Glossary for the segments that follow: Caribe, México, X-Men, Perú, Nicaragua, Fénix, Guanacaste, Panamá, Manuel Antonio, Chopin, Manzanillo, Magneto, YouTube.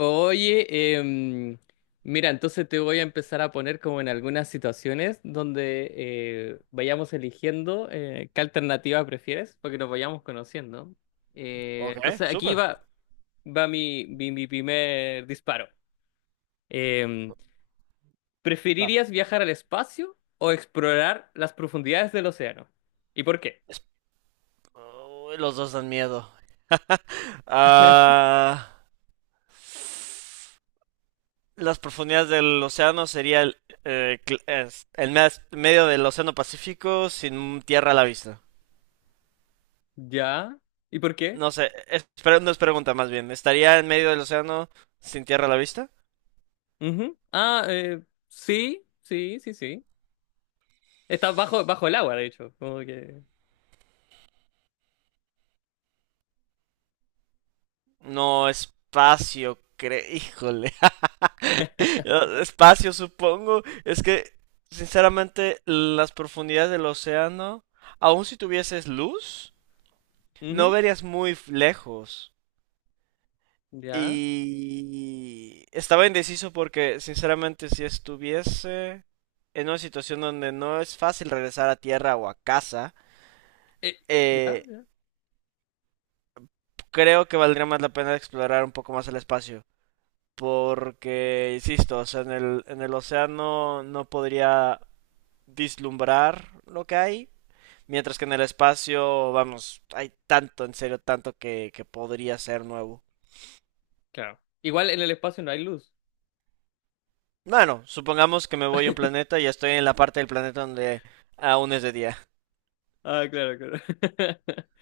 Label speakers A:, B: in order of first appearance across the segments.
A: Oye, mira, entonces te voy a empezar a poner como en algunas situaciones donde vayamos eligiendo qué alternativa prefieres, porque nos vayamos conociendo.
B: Ok,
A: Entonces aquí
B: súper.
A: va, va mi primer disparo. Em,
B: Dale.
A: ¿Preferirías viajar al espacio o explorar las profundidades del océano? ¿Y por qué?
B: Es- Uy, los dos dan miedo. Ah, las profundidades del océano sería el medio del océano Pacífico sin tierra a la vista.
A: ¿Ya? ¿Y por qué?
B: No sé, es, pero no es pregunta más bien. ¿Estaría en medio del océano sin tierra a la vista?
A: Ujú. Sí, sí, sí, sí. Está bajo el agua, de hecho. Como que.
B: No, espacio, cre... Híjole. No, espacio, supongo. Es que, sinceramente, las profundidades del océano, aun si tuvieses luz, no
A: Ujú.
B: verías muy lejos.
A: Ya.
B: Y estaba indeciso porque, sinceramente, si estuviese en una situación donde no es fácil regresar a tierra o a casa,
A: Eh, ya,
B: eh,
A: ya.
B: creo que valdría más la pena explorar un poco más el espacio. Porque, insisto, o sea, en el océano no podría vislumbrar lo que hay. Mientras que en el espacio, vamos, hay tanto, en serio, tanto que podría ser nuevo.
A: Claro. Igual en el espacio no hay luz.
B: Bueno, supongamos que me voy a un planeta y estoy en la parte del planeta donde aún es de día.
A: Ah, claro, claro.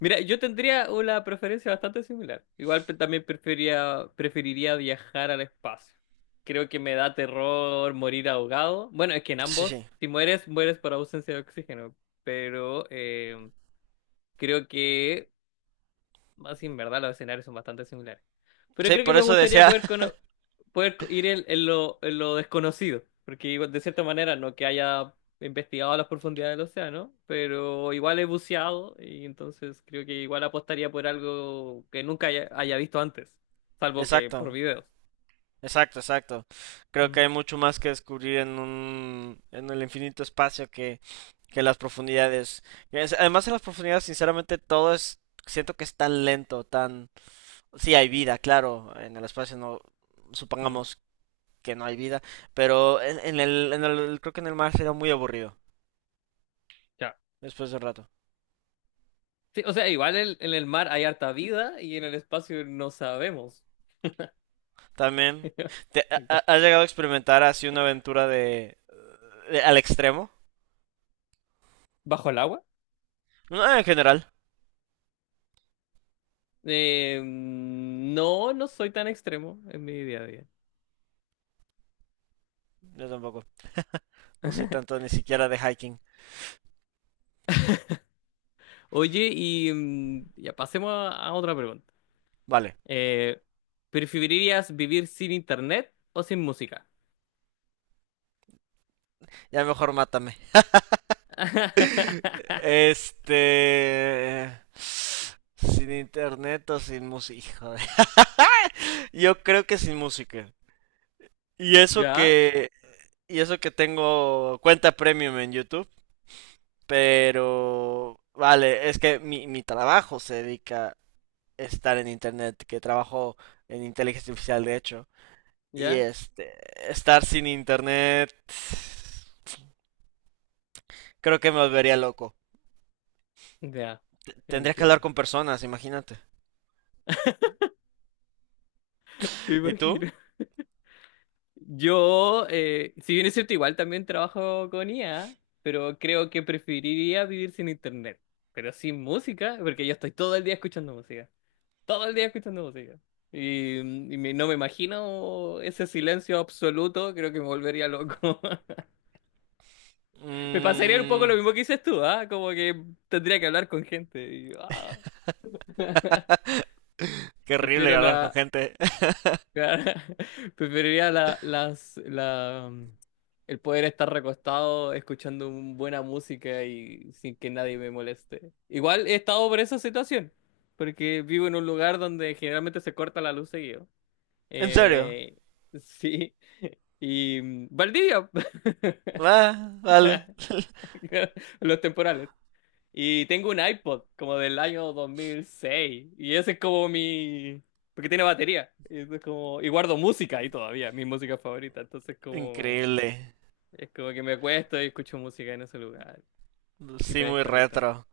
A: Mira, yo tendría una preferencia bastante similar. Igual también preferiría viajar al espacio. Creo que me da terror morir ahogado. Bueno, es que en
B: Sí,
A: ambos,
B: sí.
A: si mueres, mueres por ausencia de oxígeno. Pero creo que así en verdad los escenarios son bastante similares. Pero
B: Sí,
A: creo que
B: por
A: me
B: eso
A: gustaría
B: decía.
A: poder, cono- poder co- ir en en lo desconocido, porque igual, de cierta manera no que haya investigado a las profundidades del océano, pero igual he buceado y entonces creo que igual apostaría por algo que nunca haya visto antes, salvo que por
B: Exacto,
A: videos.
B: exacto, exacto. Creo que
A: Mm,
B: hay mucho más que descubrir en el infinito espacio que las profundidades. Además, en las profundidades, sinceramente, todo es. Siento que es tan lento, tan. Sí, hay vida, claro. En el espacio no.
A: mm,
B: Supongamos que no hay vida. Pero en el, en el. Creo que en el mar será muy aburrido.
A: ya.
B: Después de un rato.
A: Sí, o sea, igual el en el mar hay harta vida y en el espacio no sabemos.
B: También. ¿Has llegado a experimentar así una aventura de, al extremo?
A: ¿Bajo el agua?
B: No, en general.
A: No, no soy tan extremo en mi día a día.
B: Yo tampoco. No soy tanto ni siquiera de hiking.
A: Oye, y ya pasemos a otra pregunta.
B: Vale,
A: Eh, ¿Preferirías vivir sin internet o sin música?
B: ya mejor mátame. Sin internet o sin música. Hijo de- Yo creo que sin música. Y eso
A: ¿Ya?
B: que... Y eso que tengo cuenta premium en YouTube. Pero... Vale, es que mi trabajo se dedica estar en internet, que trabajo en inteligencia artificial de hecho, y
A: ¿Ya?
B: este, estar sin internet, creo que me volvería loco.
A: Ya,
B: Tendría que hablar
A: entiendo.
B: con personas, imagínate.
A: Me
B: ¿Y tú?
A: imagino. Yo, si bien es cierto, igual también trabajo con IA, pero creo que preferiría vivir sin internet, pero sin música, porque yo estoy todo el día escuchando música. Todo el día escuchando música. Y, y no me imagino ese silencio absoluto, creo que me volvería loco. Me pasaría un poco
B: Mm,
A: lo mismo que dices tú, ¿ah? Como que tendría que hablar con gente. Y, ah.
B: qué horrible
A: Prefiero
B: hablar con
A: la...
B: gente.
A: Preferiría la, las, la, mm, el poder estar recostado escuchando buena música y sin que nadie me moleste. Igual he estado por esa situación, porque vivo en un lugar donde generalmente se corta la luz seguido.
B: ¿En serio?
A: Eh, sí. Y Valdivia,
B: Va, vale.
A: los temporales. Y tengo un iPod como del año 2006. Y ese es como mi... Porque tiene batería. Y, eso es como... y guardo música ahí todavía, mi música favorita. Entonces como...
B: Increíble.
A: Es como que me acuesto y escucho música en ese lugar. Y
B: Sí,
A: me
B: muy
A: desconecto.
B: retro.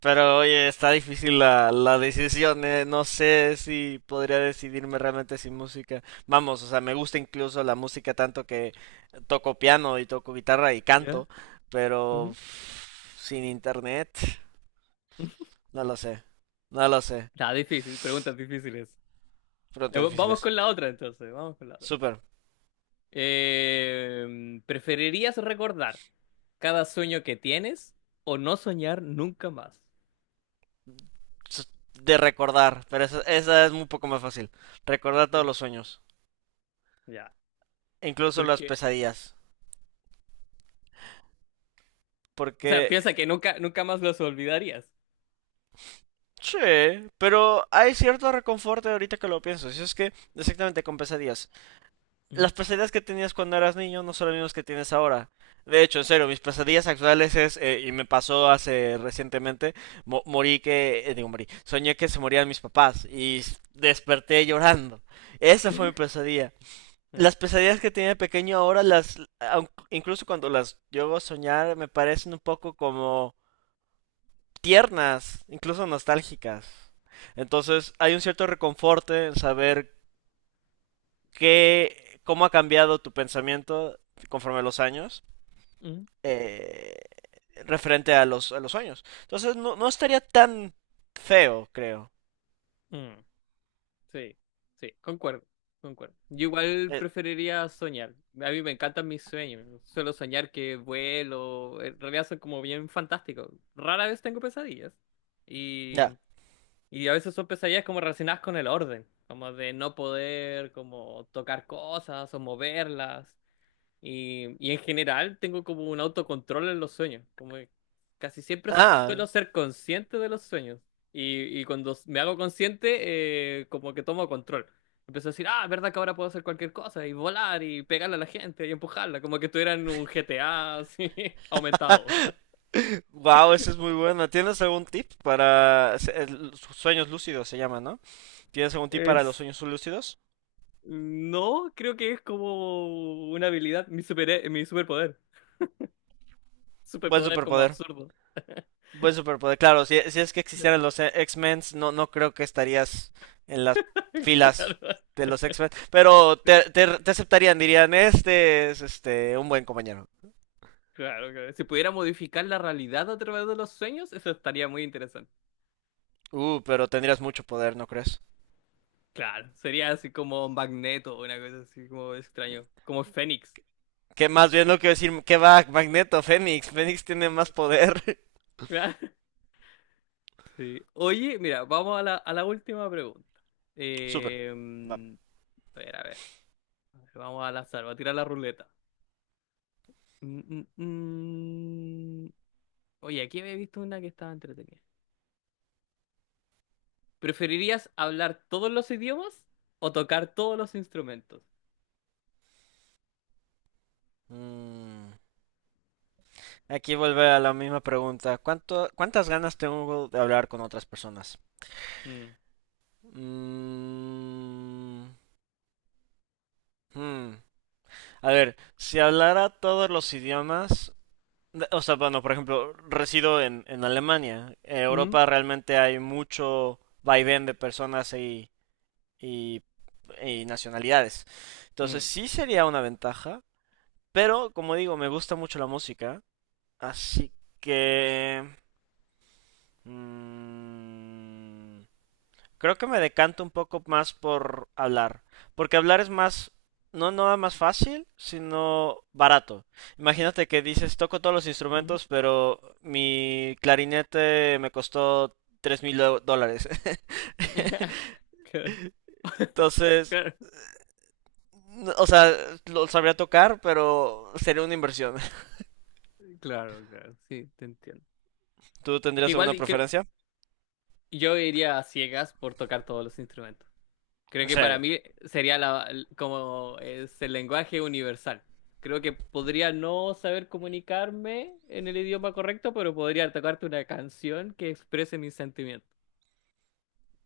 B: Pero oye, está difícil la decisión, eh. No sé si podría decidirme realmente sin música. Vamos, o sea, me gusta incluso la música tanto que toco piano y toco guitarra y
A: ¿Ya?
B: canto, pero
A: Ujú.
B: uf, sin internet, no lo sé, no lo sé.
A: Nada, difícil, preguntas difíciles.
B: Preguntas
A: Vamos
B: difíciles.
A: con la otra entonces, vamos con la otra.
B: Súper.
A: ¿Preferirías recordar cada sueño que tienes o no soñar nunca más?
B: S- De recordar, pero esa es un poco más fácil. Recordar todos
A: Ya.
B: los sueños,
A: Ya.
B: incluso
A: ¿Por
B: las
A: qué?
B: pesadillas,
A: O
B: porque
A: sea, piensa que nunca, nunca más los olvidarías.
B: sí, pero hay cierto reconforte ahorita que lo pienso. Si es que, exactamente, con pesadillas.
A: Mm,
B: Las pesadillas que tenías cuando eras niño no son las mismas que tienes ahora. De hecho, en serio, mis pesadillas actuales es, y me pasó hace recientemente, morí que, digo, morí, soñé que se morían mis papás y desperté llorando. Esa fue mi pesadilla.
A: mm,
B: Las pesadillas que tenía de pequeño ahora, incluso cuando las llego a soñar, me parecen un poco como tiernas, incluso nostálgicas. Entonces hay un cierto reconforte en saber qué, cómo ha cambiado tu pensamiento conforme a los años,
A: mm,
B: eh, referente a a los sueños. Entonces no, no estaría tan feo, creo.
A: mm. Sí, sí, concuerdo, concuerdo. Yo igual
B: Eh,
A: preferiría soñar. A mí me encantan mis sueños. Suelo soñar que vuelo. En realidad son como bien fantásticos. Rara vez tengo pesadillas. Y
B: ya.
A: Y a veces son pesadillas como relacionadas con el orden, como de no poder como tocar cosas o moverlas. Y en general tengo como un autocontrol en los sueños, como que casi siempre
B: Ah.
A: suelo ser consciente de los sueños. Y cuando me hago consciente, como que tomo control. Empiezo a decir, ah, verdad que ahora puedo hacer cualquier cosa y volar y pegarle a la gente y empujarla, como que estuviera en un GTA así aumentado.
B: Wow, esa es muy buena. ¿Tienes algún tip para sueños lúcidos se llama, ¿no? ¿Tienes algún tip para los
A: Es
B: sueños lúcidos?
A: No, creo que es como una habilidad, mi superpoder.
B: Buen
A: Superpoder como
B: superpoder.
A: absurdo.
B: Buen superpoder, claro, si, si es que existieran los X-Men, no, no creo que estarías en las filas
A: Claro.
B: de los X-Men, pero te, te aceptarían, dirían, este es este un buen compañero.
A: Claro, claro. Si pudiera modificar la realidad a través de los sueños, eso estaría muy interesante.
B: Pero tendrías mucho poder, ¿no crees?
A: Claro, sería así como Magneto, una cosa así como extraño, como Fénix.
B: Que más bien lo que decir, que va, Magneto, Fénix, Fénix tiene más poder.
A: Claro. Sí. Oye, mira, vamos a la última pregunta.
B: Super,
A: Eh,
B: va.
A: mm, a ver, a ver. Vamos al azar, voy a tirar la ruleta. Mm, mm, mm. Oye, aquí había visto una que estaba entretenida. ¿Preferirías hablar todos los idiomas o tocar todos los instrumentos?
B: Mm, Aquí vuelve a la misma pregunta, ¿cuánto, cuántas ganas tengo de hablar con otras personas?
A: Mm,
B: Mm, hmm. A ver, si hablara todos los idiomas, o sea, bueno, por ejemplo, resido en Alemania. En
A: Mm,
B: Europa realmente hay mucho vaivén de personas y, y nacionalidades. Entonces
A: mm,
B: sí sería una ventaja, pero como digo, me gusta mucho la música, así que... mm, creo que me decanto un poco más por hablar, porque hablar es más, no nada más fácil, sino barato. Imagínate que dices, toco todos los
A: mm.
B: instrumentos, pero mi clarinete me costó $3.000.
A: Claro,
B: Entonces,
A: claro,
B: o sea, lo sabría tocar, pero sería una inversión.
A: claro, claro, sí, te entiendo.
B: ¿Tú
A: Porque
B: tendrías
A: igual
B: alguna
A: y
B: preferencia?
A: yo iría a ciegas por tocar todos los instrumentos. Creo
B: En
A: que para
B: serio.
A: mí sería como es el lenguaje universal. Creo que podría no saber comunicarme en el idioma correcto, pero podría tocarte una canción que exprese mis sentimientos.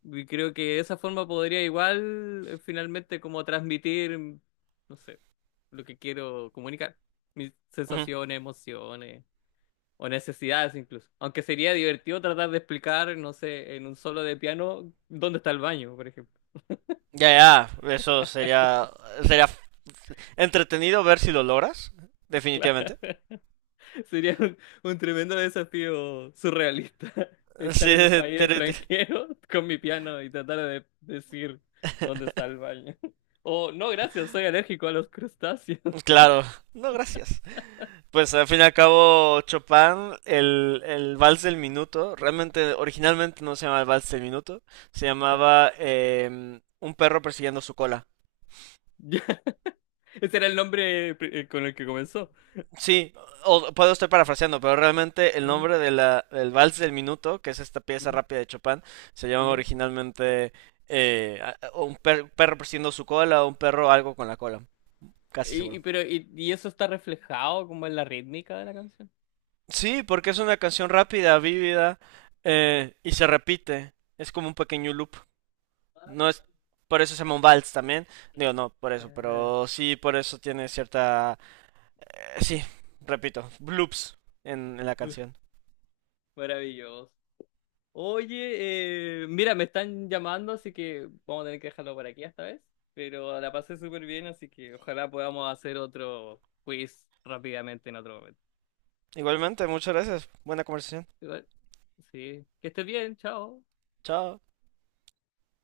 A: Y creo que de esa forma podría igual finalmente como transmitir, no sé, lo que quiero comunicar, mis
B: Ujú.
A: sensaciones, emociones o necesidades incluso. Aunque sería divertido tratar de explicar, no sé, en un solo de piano dónde está el baño, por ejemplo.
B: Ya, ya, eso sería, sería entretenido ver si lo logras, definitivamente.
A: Sería un tremendo desafío surrealista estar
B: Sí,
A: en un país
B: te- te-
A: extranjero con mi piano y tratar de decir dónde está el baño. O no, gracias, soy alérgico a los crustáceos.
B: claro, no, gracias. Pues al fin y al cabo, Chopin, el vals del minuto, realmente originalmente no se llamaba el vals del minuto, se llamaba em, un perro persiguiendo su cola.
A: Ya. Ese era el nombre con el que comenzó.
B: Sí, o, puedo estar parafraseando, pero realmente el
A: Mm,
B: nombre de del vals del minuto, que es esta pieza
A: mm,
B: rápida de Chopin, se llama
A: Ya.
B: originalmente un perro persiguiendo su cola o un perro algo con la cola, casi seguro.
A: Pero y eso está reflejado como en la rítmica de la canción.
B: Sí, porque es una canción rápida, vívida, y se repite. Es como un pequeño loop.
A: Ah,
B: No es, por eso se llama un vals también. Digo, no, por eso,
A: Claro.
B: pero sí, por eso tiene cierta... sí, repito, loops en la
A: Uf,
B: canción.
A: maravilloso. Oye, mira, me están llamando, así que vamos a tener que dejarlo por aquí esta vez. Pero la pasé súper bien, así que ojalá podamos hacer otro quiz rápidamente en otro momento.
B: Igualmente, muchas gracias. Buena conversación.
A: Igual, sí, que estés bien, chao.
B: Chao.